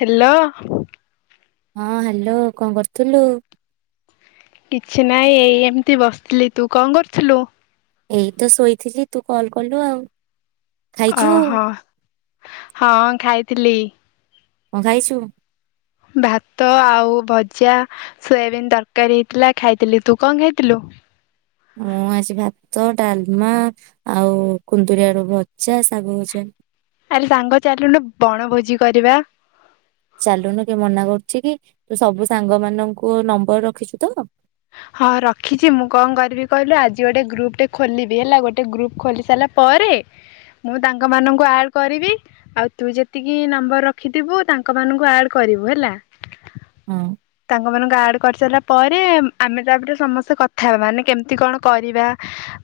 Hello. ହଁ hello କଣ କରୁଥିଲୁ। କିଛି ନାଇଁ ଏଇ ଏମିତି ବସିଥିଲି ତୁ କଣ କରୁଥିଲୁ? ଏଇ ତ ଶୋଇଥିଲି ତୁ କଲ କଲୁ ଆଉ। ଖାଇଛୁ ଓହୋ ହଁ ଖାଇ ଥିଲି। କଣ ଖାଇଛୁ? ଭାତ ଆଉ ଭଜା ସୋୟାବିନ୍ ତରକାରୀ ହେଇଥିଲା ଖାଇଥିଲି ତୁ କଣ ଖାଇଥିଲୁ? ମୁଁ ଆଜି ଭାତ ଡାଲମା ଆଉ କୁନ୍ଦୁରିଆଳୁ ଭଜା ଶାଗ ଭଜା। ଆରେ ସାଙ୍ଗ ଚାଲୁନୁ ବଣଭୋଜି କରିବା। ଚାଲୁନୁ କିଏ ମନା କରୁଛି କି ତୁ ସବୁ ସାଙ୍ଗମାନଙ୍କ ନମ୍ବର ରଖିଛୁ ତ? ହଁ ରଖିଛି ମୁଁ କଣ କରିବି କହିଲୁ ଆଜି ଗୋଟେ ଗ୍ରୁପଟେ ଖୋଲିବି ହେଲା ଗୋଟେ ଗ୍ରୁପ୍ ଖୋଲି ସାରିଲା ପରେ ମୁଁ ତାଙ୍କମାନଙ୍କୁ ଆଡ଼ କରିବି ଆଉ ତୁ ଯେତିକି ନମ୍ବର ରଖିଥିବୁ ତାଙ୍କମାନଙ୍କୁ ଆଡ଼ କରିବୁ ହେଲା। ହଁ। ସାଙ୍ଗ ମାନଙ୍କୁ ଆଡ କରିସାରିଲା ପରେ ଆମେ ତାପରେ ସମସ୍ତେ କଥା ହେବା ମାନେ କେମିତି କଣ କରିବା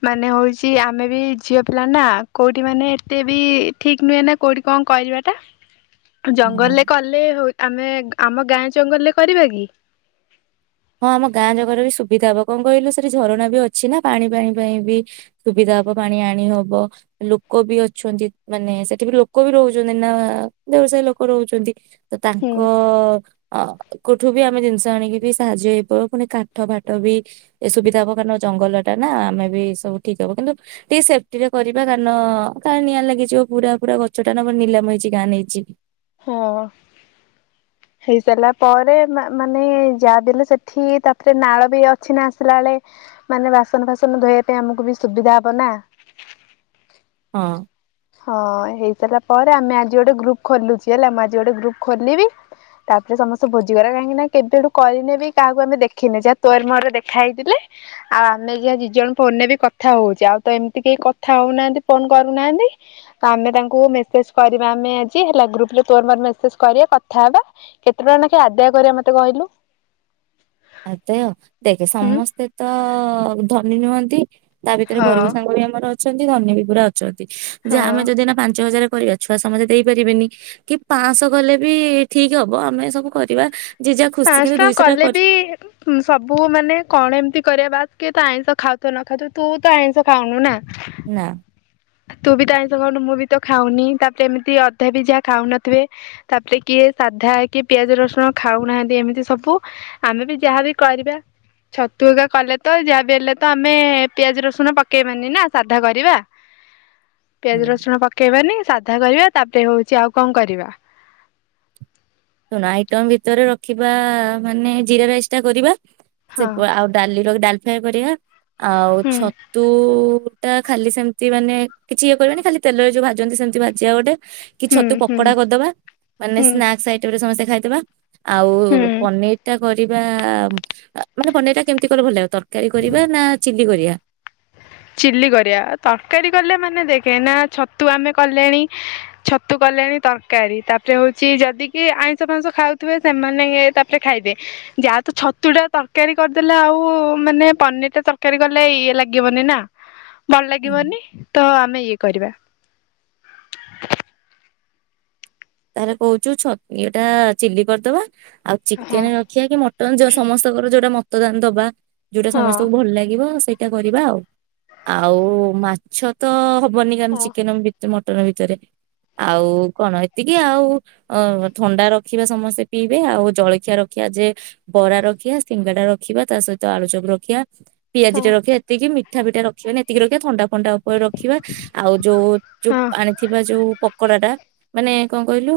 ମାନେ ହଉଛି ଆମେ ବି ଝିଅ ପିଲା ନା କୋଉଠି ମାନେ ଏତେ ବି ଠିକ ନୁହେଁ ନା କୋଉଠି କଣ କରିବାଟା। ହଁ। ଜଙ୍ଗଲରେ କଲେ ହଉ ଆମେ ଆମ ଗାଁ ଜଙ୍ଗଲରେ କରିବା କି? ହଁ ଆମ ଗାଁ ଜଙ୍ଗଲରେ ସୁବିଧା ହବ କଣ କହିଲୁ ସେଠି ଝରଣା ବି ଅଛି ନା ପାଣି ଫାଣି ପାଇଁ ବି ସୁବିଧା ହବ ପାଣି ଆଣି ହବ ଲୋକ ବି ଅଛନ୍ତି ମାନେ ସେଠି ବି ଲୋକ ବି ରହୁଛନ୍ତି ନା ଦେହୁରି ସାଇ ଲୋକ ରହୁଛନ୍ତି। ତ ହୁଁ ତାଙ୍କ ହ କୋଉଠୁ ବି ଆମେ ଜିନିଷ ଆଣିକି ବି ସାହାଯ୍ୟ ହେଇପିବ ପୁଣି କାଠ ଫାଠ ବି ଏ ସୁବିଧା ହବ କାରଣ ଜଙ୍ଗଲ ଟା ନା ଆମେ ବି ସବୁ ଠିକ ହବ କିନ୍ତୁ ଟିକେ ସେଫ୍ଟି ରେ କରିବା କାରଣ କା ନିଆଁ ଲାଗିଯିବ ପୁରା ପୁରା ଗଛଟା ନା ନିଲାମ ହେଇଛି କାଁ ନେଇଯିବ। ହଁ ହେଇ ସାରିଲା ପରେ ମାନେ ଯାହା ବିଲେ ସେଠି ତାପରେ ନାଳ ବି ଅଛି ନା ଆସିଲା ବେଳେ ମାନେ ବାସନ ଫାସନ ଧୋଇବା ପାଇଁ ଆମକୁ ବି ସୁବିଧା ହବ ନା। ହଁ। ହଁ ହେଇସାରିଲା ପରେ ଆମେ ଆଜି ଗୋଟେ ଗ୍ରୁପ ଖୋଲୁଛି ହେଲା ମୁଁ ଆଜି ଗୋଟେ ଗ୍ରୁପ ଖୋଲିବି। ତାପରେ ସମସ୍ତେ ଭୋଜିଗଲା କାହିଁକି ନା କେବେଠୁ କରିନେବି କାହାକୁ ଆମେ ଦେଖିନେ ଯାହା ତୋର ମରେ ଦେଖା ହେଇଥିଲେ। ଆଉ ଆମେ ଯାହା ଦି ଜଣ ଫୋନ ନେବ କଥା ହଉଛେ। ଆଉ ତ ଏମିତି କେହି କଥା ହଉନାହାନ୍ତି ଫୋନ କରୁନାହାନ୍ତି। ଆମେ ତାଙ୍କୁ ମେସେଜ କରିବା ଆମେ ଆଜି ହେଲା ଗ୍ରୁପ୍ପରେ ତୋର ମର ମେସେଜ କରିବା କଥା ହେବା କେତେ ଟଙ୍କା ଲେଖାଏଁ ଆଦାୟ କରିବା ମତେ କହିଲୁ? ଆଦୟ ଦେଖେ ହୁଁ ସମସ୍ତେ ତ ଧନୀ ନିୁଅନ୍ତି। ତା ଭିତରେ ହଁ ଗରିବ ସାଙ୍ଗ ବି ଆମର ଅଛନ୍ତି ଧାନେ ବି ପୁରା ଯେ ହଁ। ଆମେ ଯଦି ନା ପାଞ୍ଚ ହଜାର କରିବା ଛୁଆ ସମସ୍ତେ ଦେଇପାରିବେନି କି ପାଞ୍ଚଶହ କଲେ ବି ଠିକ ହବ ଆମେ ସବୁ କରିବା ଯିଏ ଯାହା ଖୁସି ପାଂଶ କିନ୍ତୁ ଟଙ୍କା ଦୁଇଶହ ଟା କଲେ କରି ବି ସବୁ ମାନେ କଣ ଏମିତି କରିବା ବାସ କି ତା ଆଇଁଷ ଖାଉଥ ନ ଖାଉଥ ତୁ ତ ଆଇଁଷ ଖାଉନୁ ନା। ନା। ତୁ ବି ତ ଆଇଁଷ ଖାଉନୁ ମୁ ବି ତ ଖାଉନି ତାପରେ ଏମିତି ଅଧା ବି ଯାହା ଖାଉନଥିବେ ।ତାପରେ କିଏ ସାଧା କି ପିଆଜ ରସୁଣ ଖାଉନାହାନ୍ତି। ଏମିତି ସବୁ ଆମେ ବି ଯାହାବ କରିବା ଛତୁଗା କଲେ ତ ଯାହା ବି ହେଲେ ତ ଆମେ ପିଆଜ ରସୁଣ ପକେଇବାନି ନା ସାଧା କରିବା। ପିଆଜ ହୁଁ ରସୁଣ ପକେଇବାନି ସାଧା କରିବା ତାପରେ ହଉଛି ଆଉ କଣ କରିବା? ଶୁଣ ଆଇଟମ ଭିତରେ ରଖିବା ମାନେ ଜିରା ରାଇସ୍ ଟା କରିବା। ସେ ହଁ ଆଉ ଡାଲି ର ଡାଲି କରିଆ ଆଉ ହୁଁ ଛତୁ ତା ଖାଲି ସେମିତି ମାନେ କିଛି ଇଏ କରିବାନି ଖାଲି ତେଲରେ ଯୋଉ ଭାଜନ୍ତି ସେମିତି ଭଜିବା ଗୋଟେ କି ହୁଁ ଛତୁ ହୁଁ ପକୋଡା କରିଦବା ମାନେ ହୁଁ ସ୍ନାକ୍ ସମସ୍ତେ ଖାଇଥିବା। ଆଉ ହୁଁ ପନିର ଟା କରିବା ମାନେ ପନିର ଟା କେମିତି କରିବା ଭଲ ଲାଗୁଛି। ତରକାରୀ କରିବା ନା ଚିଲି କରିବା। ଚିଲ୍ଲି କରିବା। ତରକାରୀ କଲେ ମାନେ ଦେଖେ ନା ଛତୁ ଆମେ କଲେଣି ଛତୁ କଲେଣି ତରକାରୀ ତାପରେ ହଉଛି ଯଦି କିି ଆଇଁଷ ଫାଁଇସ ଖାଉଥିବେ ସେମାନେ ତାପରେ ଖାଇବେ ଯାହା ତ ଛତୁ ଟା ତରକାରୀ କରିଦେଲେ ଆଉ ମାନେ ପନିର ଟା ତରକାରୀ କଲେ ଇଏ ଲାଗିବନି ନା। ଭଲ ଲାଗିବନି ତ ଆମେ ଇଏ କରିବା ତାରେ କହୁଛୁ ଛ ଏଇଟା ଚିଲି କରିଦବା। ଆଉ ହଁ। ଚିକେନ ରଖିବା କି ମଟନ୍ ଯୋଉ ସମସ୍ତଙ୍କର ଯୋଉଟା ଦନ୍ତ ବା ଯୋଉଟା ହଁ। ସମସ୍ତଙ୍କୁ ଭଲ ଲାଗିବ ସେଇ ଏ କରିବା ଆଉ ଆଉ ମାଛ ତ ବନି ଗମ ହଁ ଚିକନ ବି ଣ ଭିତରେ ଆଉ କଣ ଏ ଟିକେ ଆଉ ଅ ଥଣ୍ଡା ରଖିବା ସମସ୍ତେ ପିଇବେ ଆଉ ଜଳଖିଆ ରଖିବା ଯେ ବରା ରଖିବା ସିଙ୍ଗା ଟା ରଖିବା ତା ସହିତ ଆଳୁ ଚବୁ ରଖିବା। ପିଆଜି ହଁ। ଟା ରଖି ଏତିକି ମି ପଠାିଟାଖିବେ ଏକି ରଖିବାଥଣ୍ଡା। ଟା ଉପରେ ରଖିବା ଆଉ ଯୋଉ ଯୋଉ ହଁ। ଆଣିଥିବା ଯୋଉ ପକୋଡା ଟା। ମାନେ କଣ କହିଲୁ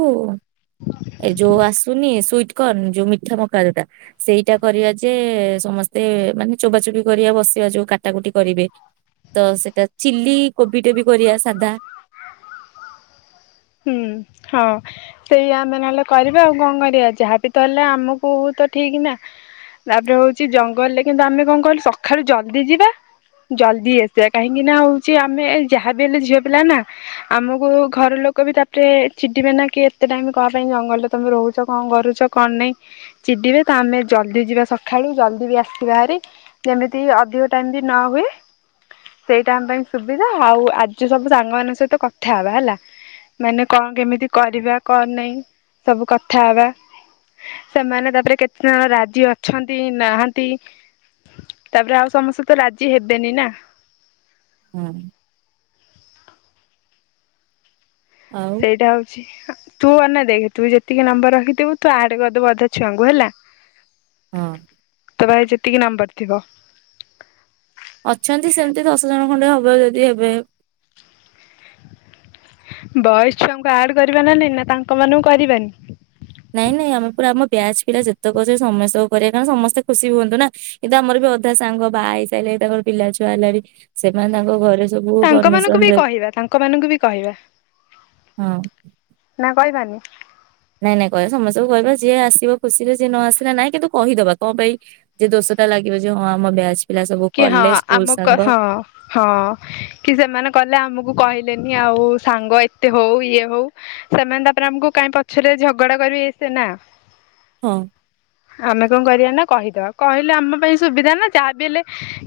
ଏ ଯୋଉ ଆସୁନି ସୁଵିଟକର୍ଣ୍ଣ ଯୋଉ ମିଠା ମକାଦଟା ସେଇଟା କରିବା ଯେ ସମସ୍ତେ ମାନେ ଚୋବାଚୋବି କରିବା ବସିବା ଯୋଉ କାଟାକୁଟି କରିବେ ତ ସେଇଟା ଚିଲି କୋବି ଟେ ବି କରିବା ସାଧା। ହୁଁ ହଁ ସେଇ ଆମେ ନହେଲେ କରିବା ଆଉ କଣ କରିବା ଯାହାବ ତ ହେଲେ ଆମକୁ ତ ଠିକ ନା ତାପରେ ହଉଛି ଜଙ୍ଗଲରେ କିନ୍ତୁ ଆମେ କଣ କିଲୁ ସକାଳୁ ଜଲଦି ଯିବା ଜଲଦି ଆସିବା କାହିଁକି ନା ହଉଛି ଆମେ ଯାହାବି ହେଲେ ଝିଅ ପିଲା ନା ଆମକୁ ଘର ଲୋକ। ଲୋକ ବି ତାପରେ ଚିଡିବେ ନା କି ଏତେ ଟାଇମ କ ପାଇଁ ଜଙ୍ଗଲରେ ତମେ ରହୁଛ କଣ କରୁଛ କଣ ନାହିଁ ଚିଡିବେ ତ ଆମେ ଜଲଦି ଯିବା ସକାଳୁ ଜଲଦି ବି ଆସିବା ଭାରି ଯେମିତି ଅଧିକ ଟାଇମ ବି ନ ହୁଏ ସେଇ ଟାଇମ ପାଇଁ ସୁବିଧା ଆଉ ଆଜି ସବୁ ସାଙ୍ଗମାନଙ୍କ ସହିତ କଥା ହବା ହେଲା। ମାନେ କଣ କେମିତି କରିବା କଣ ନାହିଁ ସବୁ କଥା ହବା ସେମାନେ ତାପରେ କେତେ ଜଣ ରାଜି ଅଛନ୍ତି ନାହାନ୍ତି ତାପରେ ଆଉ ସମସ୍ତେ ତ ରାଜି ହେବେନି ନା। ହୁଁ ଆଉ ସେଇଟା ହଉଛି। ତୁ ଅେ ଦେଖ ତୁ ଯେତିକି ନମ୍ବର ରଖିଦିବୁ ତୁ ଆଡ କରିଦେବୁ ଅଧା ଛୁଆଙ୍କୁ ହେଲା। ହଁ ତ ଭାଇ ଯେତିକି ନମ୍ବର। କିିବା ଅଛନ୍ତି ସେମିତି ଦଶ ଜଣ ଖଣ୍ଡେ ହବଉ ଯଦି ଏବେ। ବୟସ ଛୁଆଙ୍କୁ ଆଡ କର ନ ନା ତାଙ୍କ ମାନଙ୍କୁ କରିବାନି। ନାଇଁ ନାଇଁ ଆମେ ପୁରା ଆମ ବ୍ୟାଜ ପିଲା ଯେତେକଛ ସମସ୍ତଙ୍କୁ କରିବା କାରଣ ସମସ୍ତେ ଖୁସି ହୁଅନ୍ତୁ ନା କିନ୍ତୁ ଆମର ବି ଅଧା ସାଙ୍ଗ ବାହା ହେଇସାରିଲ ତାଙ୍କର ପିଲା ଛୁଆ ହେଲା ବି ସେମାନେ ତାଙ୍କ ଘରେ। ସବୁ ତାଙ୍କ ପରମିସନ ମାନଙ୍କୁ ବି ଦେଲେ କହିବା ତାଙ୍କ ମାନଙ୍କୁ ବି କହିବା। ହଁ ଭାଇବାନୀ। ନାଇଁ ନାଇଁ କହିବା ସମସ୍ତଙ୍କୁ କହିବା ଯିଏ ଆସିବ ଖୁସିରେ ଯିଏ ନ ଆସିଲା ନାଇଁ କିନ୍ତୁ କହିଦବା କଣ ପାଇଁ ଯେ ଦୋଷଟା ଲାଗିବ ଯେ ହଁ ଆମ ବ ଆ। କି ହଁ ଆମକୁ ହଁ ହଁ କି ସେମାନେ କଲେ ଆମକୁ କହିଲେ। ଆଉ ସାଙ୍ଗ ଏତେ ହଉ ଇଏ ହଉ ସେମାନେ ତାପରେ ଆମକୁ କାଇଁ ପଛରେ ଝଗଡା କରିବେସେ ନା। ହଁ ଆମେ କଣ କରିବା ନା। କହିଦବା କହିଲେ ଆମ ପାଇଁ ସୁବିଧା ନା। ଯାହା ବି ହେଲେ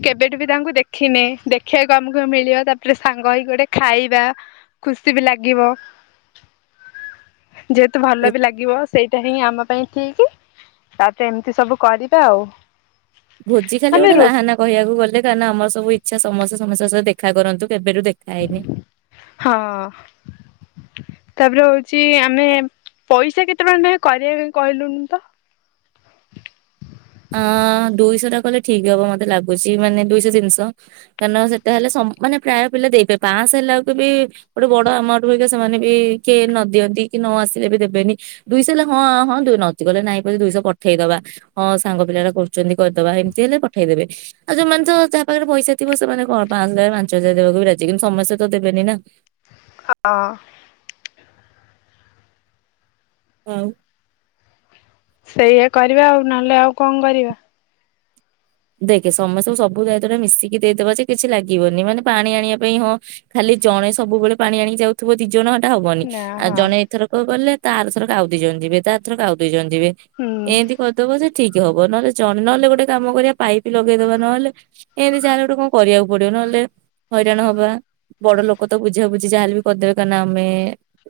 କେବେଠୁ ବି ତାଙ୍କୁ ଦେଖିନି ଦେଖିବାକୁ ଆମକୁ ମିଳିବ ତାପରେ ସାଙ୍ଗ ହେଇକି ଗୋଟେ ଖାଇବା ଖୁସି ବି ଲାଗିବ। ଯେହେତୁ ଭଲ ବି ଲାଗିବ ସେଇଟା ହିଁ ଆମ ପାଇଁ। ଠ କି ତା ତ ଏମିତି ସବୁ କରିବା ଆଉ। ଭୋଜି ଖାଲି ଆମେ ଗୋଟେ ରୋଷ ବାହାନା କିବାକୁ ଗଲେ କାର ନା ଆମର ସବୁ ଇଚ୍ଛା ସମସ୍ତେ ସମସ୍ତେ ଦେଖା କରନ୍ତୁ। କେବେ ର ଦେଖା ହେଇବି ହଁ ତାପରେ ହଉଛି ଆମେ ପଇସା କେତେ ଟ ଭ କରିବା ପାଇଁ କହିଲୁନି ତ ଅ ଦୁଇଶହ ଟା କହିଲଲେ ଠିକ ହବ ମତେ ଲାଗୁଛି ମାନେ ଦୁଇଶହ ତିନିଶହ କାରଣ ସେଟା ହେଲେ ମାନେ ପ୍ରାୟ ପିଲା ଦେଇବେେ ପାଞ୍ଚଶହ ହେଲାକୁ ବି ଗୋଟେ ବଡ ଆମାଉଣ୍ଟ ହୁକ ସେମାନେ ବି କିଏ ନଦିଅନ୍ତି କି ନ ଆସିଲେ ବି ଦେବେନି ଦୁଇଶହ ହେଲେ ହଁ ହଁ ନଚ କଲେ ନାଇଁ ପ ଦୁଇଶହ ପଠେଇଦବା ହଁ। ସାଙ୍ଗ ପିଲା ଟା କରୁଛନ୍ତି କରିଦବା ଏମିତି ହେଲେ ପଠେଇଦେବେ ଆଉ ଯୋଉମାନେ ତ ଯାହା ପାଖରେ ପଇସା ଥିବ ସେମାନେ କଣ ପାଞ୍ଚ ହଜାର ପାଞ୍ଚ ହଜାର ଦେବାକୁ ବି ରାଜି କିନ୍ତୁ ସମସ୍ତେ ତ ଦେବେନି ନା ହଁ ହଉ ସେଇଆା କରିବା ଆଉ ନହେଲେ ଆଉ କଣ କରିବା? ଦେଖେ ସମସ୍ତଙ୍କୁ ସବୁ ଦାୟିତ୍ୱଟା ମିଶିକି ଦେଇଦବା ଯେ କିଛି ଲାଗିବନି ମାନେ ପାଣି ଆଣିବା ପାଇଁ ହଁ ଖାଲି ଜଣେ ସବୁବେଳେ ପାଣି ଆଣିକି ଯାଉଥିବ ଦି ଜଣ ହବନି ନା ଆଉ ହଁ ଜଣେ ଏଇଥର କ ଗଲେ। ତ ଥର କାଉ ଦେଇଛନ୍ତି ବେ ତ ଥର କାଉ ଦେଇଛନ୍ତି। ଯିବେ ହୁଁ। ଏମିତି କରିଦବ ସେ ଠିକ୍ ହବ ନହେଲେ ଜଣେ ନହେଲେ ଗୋଟେ କାମ କରିବା। ପାଇପ ଲଗେଇଦବା ନହେଲେ ଏମିତି ଯାହେଲେ ଗୋଟେ କଣ କରିବାକୁ ପଡିବ ନହେଲେ ହଇରାଣ ହବା, ବଡ ଲୋକ ତ ବୁଝା ବୁଝି ଯାହାଲେ ବି କରିଦେବେ କାଇନା ଆମେ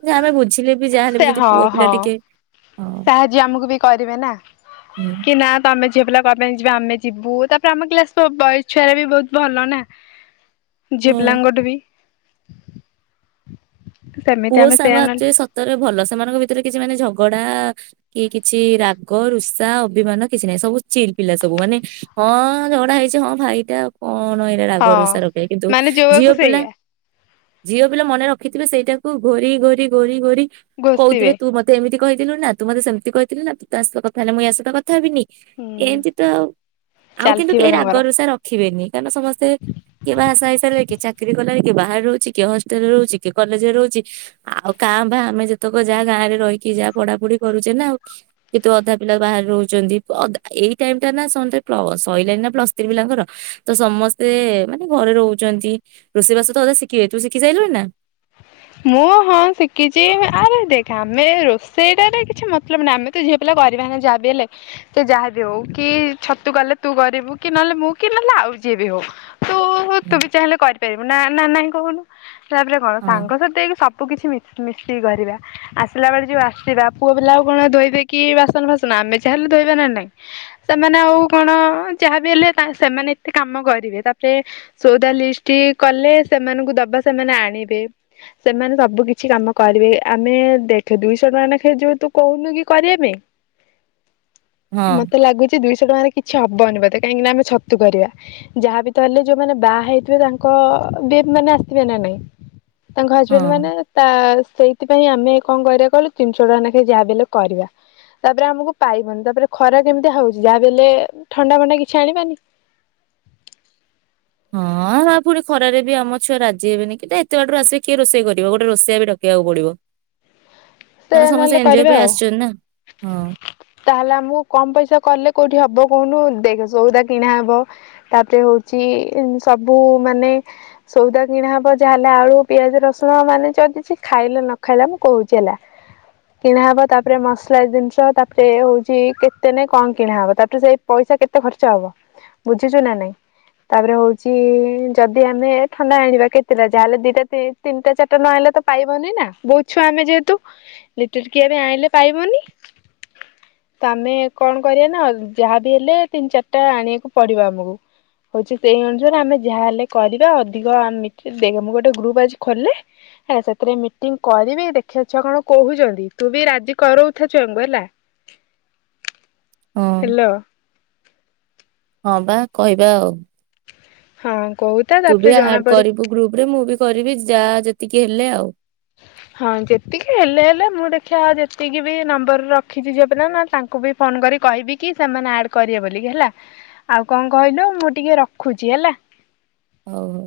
ଯ ଆମେ ବୁଝିଲେ। ଯାହା ହେଲେ ବି ସେ ଯଦି ପୁଅ ହଁ ପିଲା ହଁ ଟିକେ। ହଁ ସାହାଯ୍ୟ ଆମକୁ ବି କରିବେ ନା ହୁଁ। କି ନା ତମେ ଝିଅ ପିଲା କଣ ପାଇଁ ଯିବା ଆମେ। ଯିବୁ ତାପରେ ଆମ କ୍ଲାସ ବଏସ ଛୁଆ ଗୁରା ବି ବହୁତ ଭଲ ନା। ଝିଅ ହୁଁ। ପିଲାଙ୍କ ଠୁ ବି। ସେମିତି ପୁଅ ଆମେ ସାଙ୍ଗ ସେଇଆ ନହେଲେ ଆକଚୁଆଲି ସତରେ ଭଲ ସେମାନଙ୍କ ଭିତରେ କିଛି ମାନେ ଝଗ୍ ଝଗଡା କି କିଛି ରାଗ ରୁଷା ଅଭିମାନ କିଛି ନାହିଁ ସବୁ ଚିଲ ପିଲା ସବୁ ମାନେ ହଁ ଝଗଡା ହେଇଛି ହଁ ଭାଇଟା। କଣ ଏଇଟା ହଁ। ରାଗରୁଷା ରଖିବେ କିନ୍ତୁ ମାନେ ଯୋଉଆକୁ ଝିଅ ପିଲା ସେଇଆ ଝିଅ ପିଲା ମନେ ରଖିଥିବେ ସେଇଟା। ଘୋରି ଘୋରି ଘୋରି ଘୋରି। କହୁଥିବେ ଘୋଷିବେ ତୁ ମତେ ଏମିତି। କହିଥିଲୁ ନା ତୁ ମତେ ସେମିତି କହିଥିଲୁ ନା ତୁ ତା ସହିତ କଥା ହେଲେ ମୁଁ ୟା ସହିତ କଥା। ଥା ହେବିିନି ହୁଁ ଏମିତି ତ ଆଉ କିନ୍ତୁ ଚାଲିଥିବ କେହି ତାଙ୍କର। ରାଗରୁସା ରଖିବେନି। କାରଣ ସମସ୍ତେ କିଏ ବାହା ସାହା ହେଇସାରିଲେ କି ଚାକିରି କଲାଣି କିଏ ବାହାରେ ରହୁଛି କିଏ ହଷ୍ଟେଲରେ ରହୁଛି କିଏ କଲେଜରେ ରହୁଛି । ଆଉ କାଁ ଭାଁ ଆମେ ଯେତେକ ଯାହା ଗାଁ ରେ ରହିକି ଯାହା ପଢାପଢି କରୁଛେ ନାଉ କିନ୍ତୁ ଅଧା ପିଲା ବାହାରେ ରହୁଛନ୍ତି ଅଧ୍ ଏଇ ଟାଇମ ଟା ନା ସମସ୍ତେ ସରିଲାଣି ନା ପ୍ଲସ୍ ଥ୍ରି ପିଲାଙ୍କର ତ ସମସ୍ତେ ମାନେ ଘରେ ରହୁଛନ୍ତି, ରୋଷେଇ ବାସ ତ ଅଧା ଶିଖିବେ ତୁ ଶିଖି ସାଇଲୁଣି ନା? ମୁଁ ହଁ ଶିଖିଛି ଆରେ ଦେଖ ଆମେ ରୋଷେଇଟାରେ କିଛି ମତଲବ ନାହିଁ ଆମେ ତ ଝିଅ ପିଲା କରିବା ହେଲେ ନା ଯାହାବି ହେଲେ ସେ ଯାହାବି ହଉ କି ଛତୁ କଲେ ତୁ କରିବୁ କି ନହେଲେ ମୁଁ କି ନହେଲେ ଆଉ ଯିଏ ବି ହଉ। ତୁ ତୁ ହଁ ବି ଚାହିଁଲେ କରିପାରିବୁ। ନା ନ ନାଁ କହୁନୁ। ହିସାବରେ କଣ ହଁ ସାଙ୍ଗ ସ। ସବୁ କିଛି ମିସ୍ ମିଶିକି କରିବା ଆସିଲା ବେଳେ ଯୋଉ ଆସିବା ପୁଅ ପିଲା ଆଉ କଣ ଧୋଇବେ କି ବାସନ ଫାସନ ଆମେ ଯାହା ହେଲେ ଧୋଇବା ନା ନହିଁ ସେମାନେ ଆଉ କଣ ଯାହାବି ହେଲେ ସେମାନେ ଏତେ କାମ କରିବେ ତାପରେ ସଉଦା ଲିଷ୍ଟ କଲେ ସେମାନଙ୍କୁ ଦବା ସେମାନେ ଆଣିବେ। ସେମାନେ ସବୁ କିଛି କାମ କରିବେ ଆମେ ଦେଖେ ଦୁଇଶହ ଟଙ୍କା ଲେଖାଏ ଯୋଉ ତୁ କହୁନୁ କି କରିବା ପାଇଁ। ମତେ ଲାଗୁଛି ଦୁଇ। ଦୁଇ ଶହ ଟଙ୍କା ରେ କିଛି ହବନି ବୋଧେ କାହିଁକି ନା ଆମେ ଛତୁ କରିବା ଯାହାବିତ ହେଲେ ଯୋଉମାନେ ବାହା ହେଇଥିବେ ତାଙ୍କ ବେନ ମାନେ ଆସିଥିବେ ନା ନାଇଁ। ତାଙ୍କ ହଜବେଣ୍ଡ ହଁ। ମାନେ ତା ସେଇ। ସେଥିପାଇଁ ଆମେ କଣ କରିବା କହିଲୁ ତିନିଶହ ଟଙ୍କା ନେଖାଇ ଯାହା ବି ହେଲେ କରିବା ତାପରେ ଆମକୁ ପାଇବନି ତାପରେ ଖରା କେମିତି ହଉଛି ଯାହାବି ହେଲେ ଥଣ୍ଡା ଫଣ୍ଡା କିଛି ଆଣିବାନି। ହଁ ଆ ପୁଣି ଖରାରେ ବି ଆମ ଛୁଆ ରାଜି ହେବେନି କିଟ ଏତେ ବାଟୁ ଆସିଲେ କିଏ ରୋଷେଇ କରିବ ଗୋଟେ ରୋଷେଇଆ ବି ଡକିବାକୁ ପଡିବ। ସେ କାରଣ ସମସ୍ତେ ନହେଲେ ଏଞ୍ଜୟ କରିବା ପାଇଁ ଆଉ ଆସିଛନ୍ତି ନା। ହଁ ତାହେଲେ ଆମକୁ କମ ପଇସା କଲେ କୋଉଠି ହବ। କହୁନୁ ଦେଖ ସଉଦା କିଣାହବ ତାପରେ ହଉଛି ସବୁ ମାନେ ସଉଦା କିଣା ହବ ଯାହାହେଲେ ଆଳୁ ପିଆଜ ରସୁଣ ମାନେ ଯିଏ କିଛି ଖାଇଲେ ନ ଖାଇଲା ମୁଁ କହୁଛି ହେଲା। କିଣାହବ ତାପରେ ମସଲା ଜିନିଷ ତାପରେ ହଉଛି କେତେ ନାଇ କଣ କିଣାହବ ତାପରେ ସେଇ ପଇସା କେତେ ଖର୍ଚ୍ଚ ହବ ବୁଝୁଛୁ ନା ନାଇଁ ତାପରେ ହଉଛି ଯଦି ଆମେ ଥଣ୍ଡା ଆଣିବା କେତେଟା ଯାହାହେଲେ ଦିଟା ତିନିଟା ଚାରିଟା ନ ଆଣିଲେ ତ ପାଇବନି ନା ବହୁତଛୁଆ ଆମେ ଯେହେତୁ। ଲିଟର କିଆ ବି ଆଣିଲେ ପାଇବନି ତ ଆମେ କଣ କରିବା ନା ଯାହାବି ହେଲେ ତିନି ଚାରିଟା ଆଣିବାକୁ ପଡିବ ଆମକୁ, ହଉଛି ସେଇ ଅନୁସାରେ ଆମେ ଯାହାହଲେ କରିବା ଅଧିକ ଆମେ, ମୁଁ ଗୋଟେ ଗ୍ରୁପ ଆଜି ଖୋଲେ ସେଥିରେ ମିଟିଂ କରିବି ଦେଖିବି। ଛୁଆ କଣ କହୁଛନ୍ତି ତୁ ବି ରାଜି କରଉଥା ଛୁଆଙ୍କୁ ହେଲା। ହଁ ହ୍ୟାଲୋ ହଁ ବା କହିବା ଆଉ। ହଁ କହୁଥା ତୁ ତାପରେ ବି ଜଣା ଆଡ ପଡିବ। କରିବୁ ଗ୍ରୁପ ରେ ମୁଁ ବି କରିବି ଯାହା ଯେତିକି। ହେଲେ ଆଉ। ହଁ ଯେତିକି ହେଲେ ହେଲେ ମୁଁ ଦେଖିବା ଯେତିକି ବି ନମ୍ବର ରଖିଛି ଝିଅ ପିଲ ନା ତାଙ୍କୁ ବି ଫୋନ କରି କହିବି କି ସେମାନେ ଆଡ କରିବେ ବୋଲିକି ହେଲା ଆଉ କଣ କହିଲୁ ମୁଁ ଟିକେ ରଖୁଛି ହେଲା। ହଉ ହଉ